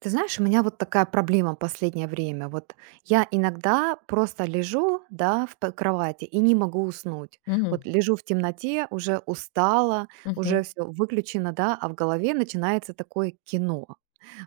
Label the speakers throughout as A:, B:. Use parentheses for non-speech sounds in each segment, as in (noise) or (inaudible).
A: Ты знаешь, у меня вот такая проблема последнее время. Вот я иногда просто лежу, да, в кровати и не могу уснуть.
B: Мгм,
A: Вот лежу в темноте, уже устала,
B: мгм,
A: уже все выключено, да, а в голове начинается такое кино.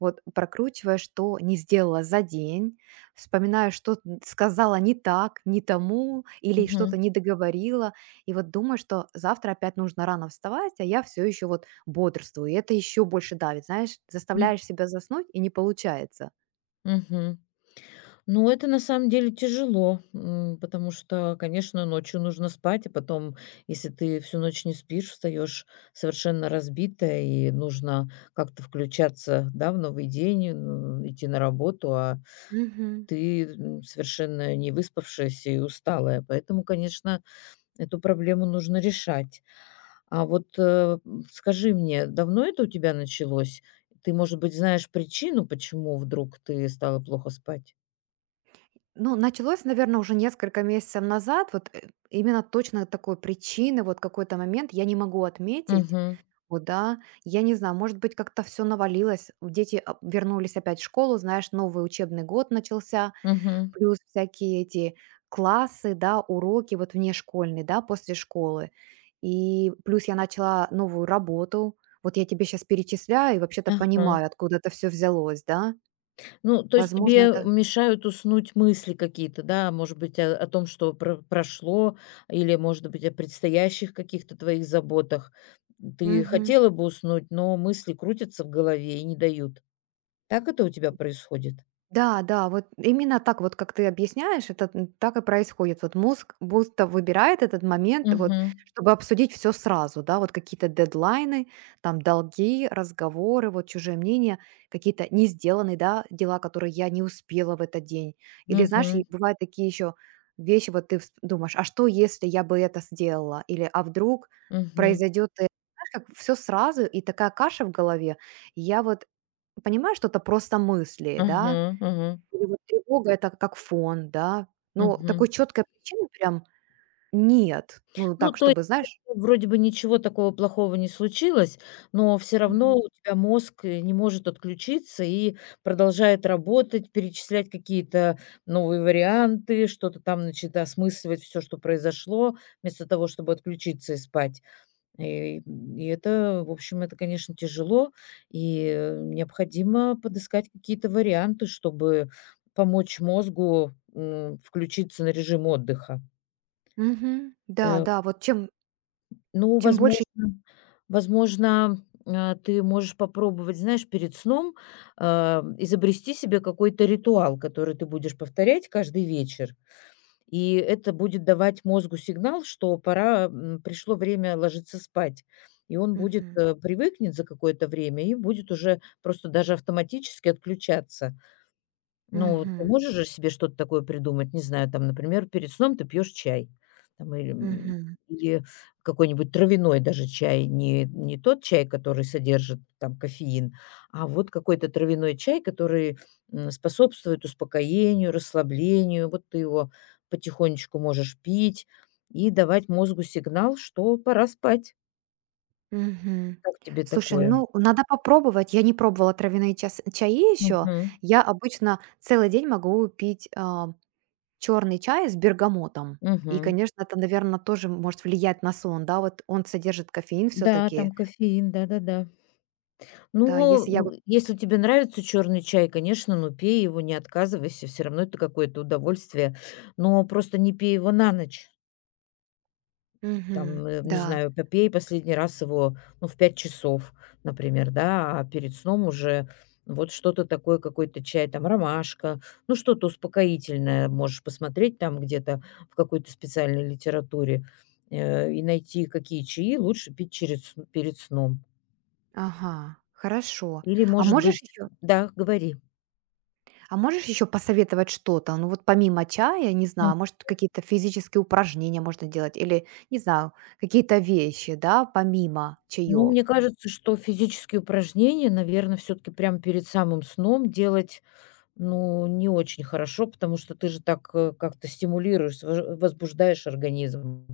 A: Вот прокручивая, что не сделала за день, вспоминаю, что сказала не так, не тому или что-то
B: мгм,
A: не договорила, и вот думаю, что завтра опять нужно рано вставать, а я все еще вот бодрствую, и это еще больше давит, знаешь,
B: м,
A: заставляешь себя заснуть и не получается.
B: мгм. Ну, это на самом деле тяжело, потому что, конечно, ночью нужно спать, а потом, если ты всю ночь не спишь, встаешь совершенно разбитая, и нужно как-то включаться, да, в новый день, идти на работу, а
A: Мгм.
B: ты совершенно не выспавшаяся и усталая. Поэтому, конечно, эту проблему нужно решать. А вот, скажи мне, давно это у тебя началось? Ты, может быть, знаешь причину, почему вдруг ты стала плохо спать?
A: Ну, началось, наверное, уже несколько месяцев назад. Именно точно такой причины, вот какой-то момент я не могу отметить.
B: Мгм.
A: О да, я не знаю, может быть, как-то все навалилось. Дети, а, вернулись опять в школу, знаешь, новый учебный год начался,
B: Мгм.
A: плюс всякие эти классы, да, уроки вот внешкольные, да, после школы. И плюс я начала новую работу. Вот я тебе сейчас перечисляю и вообще-то
B: Ага.
A: понимаю, откуда это все взялось, да.
B: Ну, то есть
A: Возможно,
B: тебе
A: это
B: мешают уснуть мысли какие-то, да, может быть, о том, что прошло, или, может быть, о предстоящих каких-то твоих заботах. Ты
A: мгм.
B: хотела бы уснуть, но мысли крутятся в голове и не дают. Так это у тебя происходит?
A: Да, да, вот именно так вот, как ты объясняешь, это так и происходит. Вот мозг будто выбирает этот момент, вот,
B: Угу,
A: чтобы обсудить все сразу, да, вот какие-то дедлайны, там долги, разговоры, вот чужое мнение, какие-то не сделанные, да, дела, которые я не успела в этот день. Или, знаешь, и
B: угу,
A: бывают такие еще вещи, вот ты думаешь, а что, если я бы это сделала? Или, а вдруг
B: угу,
A: произойдет, э, знаешь, как все сразу, и такая каша в голове. И я вот понимаю, что это просто мысли, да,
B: угу, угу,
A: или вот тревога — это как фон, да? Но
B: мгм.
A: такой четкой причины прям нет. Ну,
B: Ну,
A: так,
B: то есть
A: чтобы, знаешь.
B: вроде бы ничего такого плохого не случилось, но все равно
A: Мгм.
B: у тебя мозг, не может отключиться и продолжает работать, перечислять какие-то новые варианты, что-то там, значит, осмысливать все, что произошло, вместо того, чтобы отключиться и спать. И и это, в общем, это, конечно, тяжело, и, необходимо подыскать какие-то варианты, чтобы помочь мозгу, включиться на режим отдыха.
A: Мгм. Да,
B: Э
A: да, вот чем
B: Ну,
A: чем больше.
B: возможно, ты можешь попробовать, знаешь, перед сном, изобрести себе какой-то ритуал, который ты будешь повторять каждый вечер. И это будет давать мозгу сигнал, что пора, пришло время ложиться спать. И он будет,
A: Мгм.
B: привыкнет за какое-то время и будет уже просто даже автоматически отключаться. Ну, ты
A: Мгм.
B: можешь же себе что-то такое придумать, не знаю, там, например, перед сном ты пьешь чай, там, или, м,
A: Мгм.
B: или какой-нибудь травяной даже чай, не тот чай, который содержит там кофеин, а вот какой-то травяной чай, который способствует успокоению, расслаблению. Вот ты его потихонечку можешь пить и давать мозгу сигнал, что пора спать.
A: Мгм.
B: Как тебе
A: Слушай,
B: такое?
A: ну, надо попробовать. Я не пробовала травяные час чаи еще.
B: Мгм.
A: Я обычно целый день могу пить, а, черный чай с бергамотом. И,
B: Мгм.
A: конечно, это, наверное, тоже может влиять на сон, да? Вот он содержит кофеин
B: Да, там
A: все-таки.
B: кофеин, да-да-да.
A: Да, если я
B: Ну,
A: вот.
B: если тебе нравится черный чай, конечно, ну, пей его, не отказывайся. Все равно это какое-то удовольствие. Но просто не пей его на ночь.
A: Мгм.
B: Там, не
A: Да.
B: знаю, попей последний раз его, ну, в 5 часов, например, да, а перед сном уже вот что-то такое, какой-то чай, там, ромашка, ну, что-то успокоительное. Можешь посмотреть там где-то в какой-то специальной литературе, и найти, какие чаи лучше пить через перед сном.
A: Ага, хорошо.
B: Или,
A: А
B: может
A: можешь
B: быть.
A: еще
B: Да, говори.
A: а можешь еще посоветовать что-то? Ну вот помимо чая, не знаю, может, какие-то физические упражнения можно делать или, не знаю, какие-то вещи, да, помимо
B: Ну,
A: чаев?
B: мне кажется, что физические упражнения, наверное, все таки прямо перед самым сном делать, ну, не очень хорошо, потому что ты же так, как-то стимулируешь, возбуждаешь организм.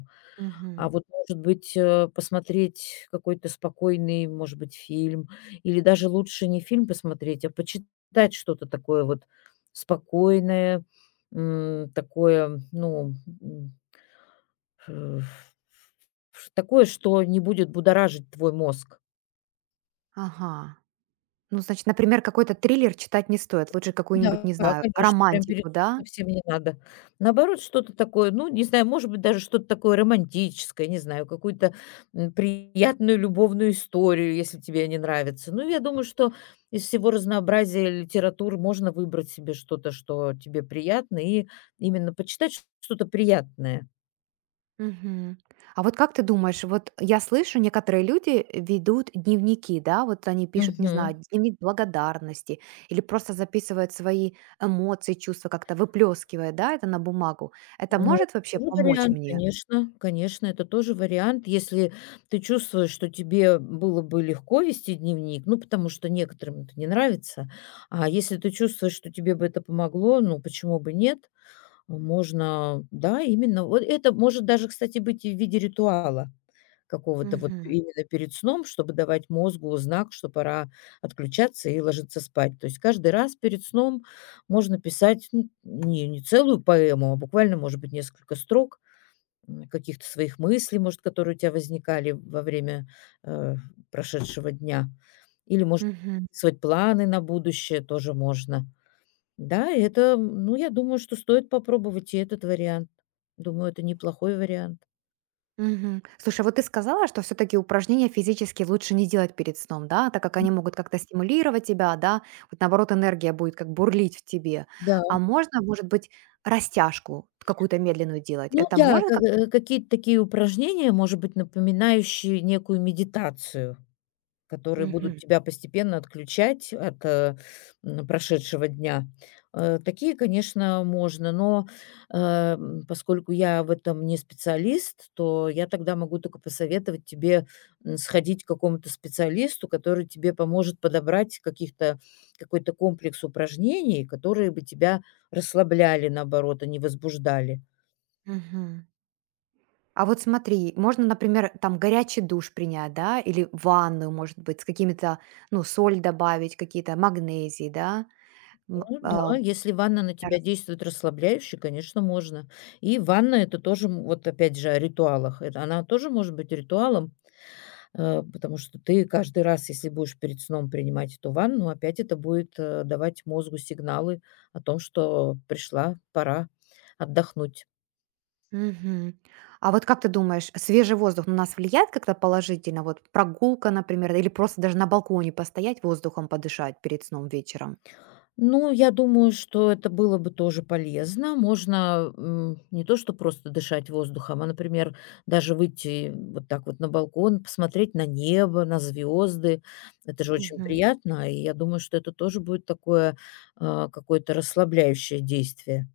B: А
A: Мгм.
B: вот, может быть, посмотреть какой-то спокойный, может быть, фильм или даже лучше не фильм посмотреть, а почитать что-то такое вот спокойное, такое, ну, м, э, такое, что не будет будоражить твой мозг.
A: Ага. Ну, значит, например, какой-то триллер читать не стоит. Лучше какую-нибудь,
B: Да,
A: не знаю,
B: конечно, прям перед
A: романтику, да?
B: сном совсем не надо. Наоборот, что-то такое, ну, не знаю, может быть, даже что-то такое романтическое, не знаю, какую-то приятную любовную историю, если тебе не нравится. Ну, я думаю, что из всего разнообразия литератур можно выбрать себе что-то, что тебе приятно, и именно почитать что-то приятное.
A: Мгм. А вот как ты думаешь, вот я слышу, некоторые люди ведут дневники, да, вот они пишут, не знаю,
B: Мгм.
A: дневник благодарности или просто записывают свои эмоции, чувства как-то выплескивая, да, это на бумагу. Это
B: Ну,
A: может вообще
B: тоже
A: помочь
B: вариант,
A: мне?
B: конечно, конечно, это тоже вариант. Если ты чувствуешь, что тебе было бы легко вести дневник, ну, потому что некоторым это не нравится, а если ты чувствуешь, что тебе бы это помогло, ну, почему бы нет? Можно, да, именно. Вот это может даже, кстати, быть и в виде ритуала. Какого-то вот
A: Мгм.
B: именно перед сном, чтобы давать мозгу знак, что пора отключаться и ложиться спать. То есть каждый раз перед сном можно писать, ну, не целую поэму, а буквально, может быть, несколько строк, каких-то своих мыслей, может, которые у тебя возникали во время, э, прошедшего дня. Или, может,
A: Мгм.
B: записывать планы на будущее тоже можно. Да, и это, ну, я думаю, что стоит попробовать и этот вариант. Думаю, это неплохой вариант.
A: Мгм. Слушай, а вот ты сказала, что все-таки упражнения физически лучше не делать перед сном, да, так как они могут как-то стимулировать тебя, да, вот наоборот энергия будет как бурлить в тебе.
B: Да.
A: А можно, может быть, растяжку какую-то медленную делать?
B: Ну
A: Это
B: да,
A: можно
B: как,
A: как-то?
B: какие-то такие упражнения, может быть, напоминающие некую медитацию, которые будут
A: Мгм.
B: тебя постепенно отключать от, прошедшего дня. Такие, конечно, можно, но, поскольку я в этом не специалист, то я тогда могу только посоветовать тебе, сходить к какому-то специалисту, который тебе поможет подобрать каких-то какой-то комплекс упражнений, которые бы тебя расслабляли, наоборот, а не возбуждали.
A: Мгм. А вот смотри, можно, например, там горячий душ принять, да, или ванную, может быть, с какими-то, ну, соль добавить, какие-то магнезии, да, м,
B: Ну
A: а,
B: да, если ванна на тебя действует расслабляюще, конечно, можно. И ванна- это тоже, вот опять же, о ритуалах. Это она тоже может быть ритуалом, потому что ты каждый раз, если будешь перед сном принимать эту ванну, опять это будет, давать мозгу сигналы о том, что пришла пора отдохнуть.
A: Мгм. А вот как ты думаешь, свежий воздух на нас влияет как-то положительно? Вот прогулка, например, или просто даже на балконе постоять, воздухом подышать перед сном вечером?
B: Ну, я думаю, что это было бы тоже полезно. Можно, не то что просто дышать воздухом, а, например, даже выйти вот так вот на балкон, посмотреть на небо, на звезды. Это же очень
A: Мгм.
B: приятно, и я думаю, что это тоже будет такое, какое-то расслабляющее действие.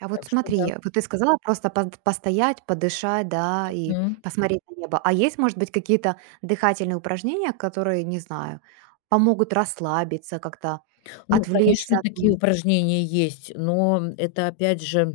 A: А вот
B: Так что да.
A: смотри, вот ты сказала просто постоять, подышать, да, и
B: Мгм.
A: посмотреть на небо. А есть, может быть, какие-то дыхательные упражнения, которые, не знаю, помогут расслабиться, как-то
B: Ну,
A: отвлечься
B: конечно,
A: от
B: такие
A: мыслей?
B: упражнения есть, но это опять же.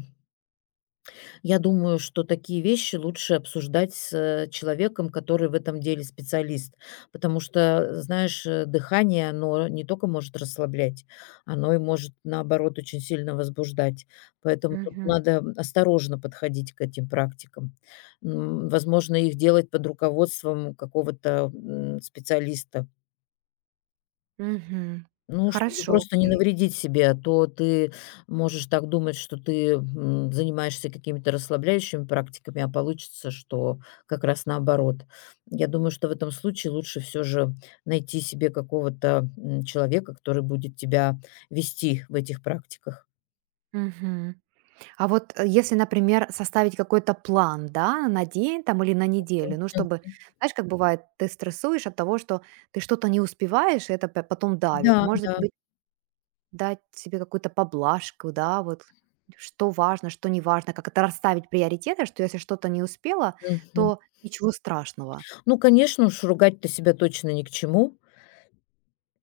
B: Я думаю, что такие вещи лучше обсуждать с человеком, который в этом деле специалист. Потому что, знаешь, дыхание, оно не только может расслаблять, оно и может, наоборот, очень сильно возбуждать. Поэтому тут
A: Мгм.
B: надо осторожно подходить к этим практикам. Возможно, их делать под руководством какого-то специалиста.
A: Мгм.
B: Ну, чтобы
A: Хорошо,
B: просто не
A: окей.
B: навредить себе, а то ты можешь так думать, что ты, занимаешься какими-то расслабляющими практиками, а получится, что как раз наоборот. Я думаю, что в этом случае лучше все же найти себе какого-то, человека, который будет тебя вести в этих практиках.
A: Мгм. Если, например, составить какой-то план, да, на день там или на неделю, ну,
B: М,
A: чтобы, знаешь, как бывает, ты стрессуешь от того, что ты что-то не успеваешь, и это потом давит.
B: да,
A: Может
B: да,
A: быть, дать себе какую-то поблажку, да, вот что важно, что не важно, как это расставить приоритеты, что если что-то не успела,
B: мгм.
A: то ничего страшного.
B: Ну, конечно, уж ругать-то себя точно ни к чему.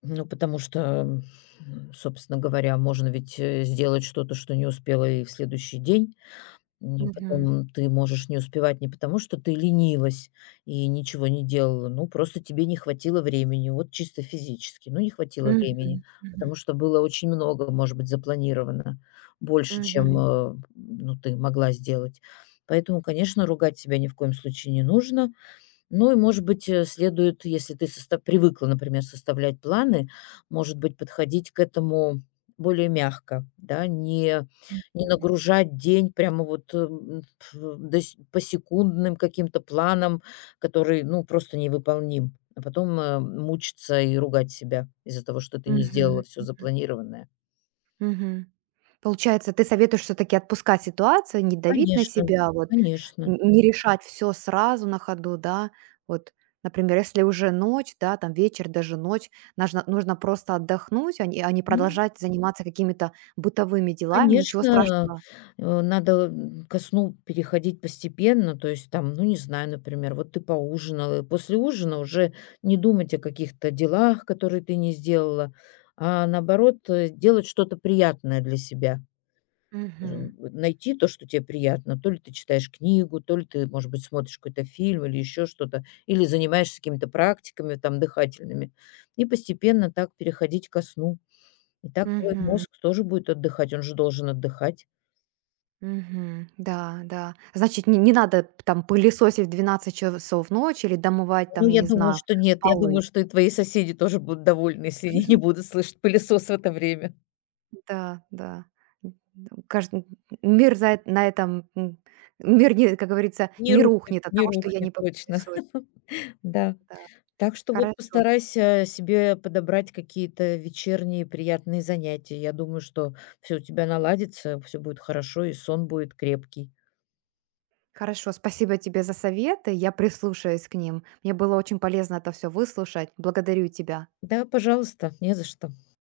B: Ну, потому что, собственно говоря, можно ведь, сделать что-то, что не успела и в следующий день. И
A: Мгм.
B: потом ты можешь не успевать не потому, что ты ленилась и ничего не делала, ну, просто тебе не хватило времени, вот чисто физически, ну, не хватило
A: Мгм.
B: времени,
A: Мгм.
B: потому что было очень много, может быть, запланировано, больше, чем,
A: Мгм.
B: ну, ты могла сделать. Поэтому, конечно, ругать себя ни в коем случае не нужно. Ну и, может быть, следует, если ты соста привыкла, например, составлять планы, может быть, подходить к этому более мягко, да, не
A: Мгм.
B: нагружать день прямо вот, э, м, ф до се посекундным каким-то планам, который, ну, просто невыполним, а потом, мучиться и ругать себя из-за того, что ты не
A: Мгм.
B: сделала все запланированное.
A: Мгм. Получается, ты советуешь все таки отпускать ситуацию, не давить на
B: Конечно,
A: себя, а вот,
B: конечно.
A: н не решать все сразу на ходу, да. Вот, например, если уже ночь, да, там вечер, даже ночь, нужно просто отдохнуть, а не продолжать заниматься какими-то бытовыми делами, ничего
B: Конечно,
A: страшного.
B: надо, ко сну переходить постепенно. То есть там, ну, не знаю, например, вот ты поужинала, и после ужина уже не думать о каких-то делах, которые ты не сделала, а наоборот, делать что-то приятное для себя.
A: Мгм.
B: Найти то, что тебе приятно. То ли ты читаешь книгу, то ли ты, может быть, смотришь какой-то фильм или еще что-то, или занимаешься какими-то практиками там дыхательными. И постепенно так переходить ко сну. И так твой
A: Мгм.
B: мозг тоже будет отдыхать, он же должен отдыхать.
A: Мгм. Да, да. Значит, не надо там пылесосить в 12 часов ночи или домывать там,
B: Ну,
A: я
B: я
A: не
B: думаю,
A: знаю,
B: что нет. Я
A: полы.
B: думаю, что и твои соседи тоже будут довольны, если они не будут слышать пылесос в это время.
A: Да, да. М, кажд мир за эт на этом, мир не, как говорится,
B: Не
A: не
B: рухнет,
A: рухнет от
B: не
A: того, что я
B: рухнет
A: не
B: точно.
A: популяризую.
B: (laughs) Да.
A: Да.
B: Так что вот
A: Хорошо,
B: постарайся себе подобрать какие-то вечерние приятные занятия. Я думаю, что все у тебя наладится, все будет хорошо и сон будет крепкий.
A: хорошо. Спасибо тебе за советы. Я прислушаюсь к ним. Мне было очень полезно это все выслушать. Благодарю тебя.
B: Да, пожалуйста, не за что.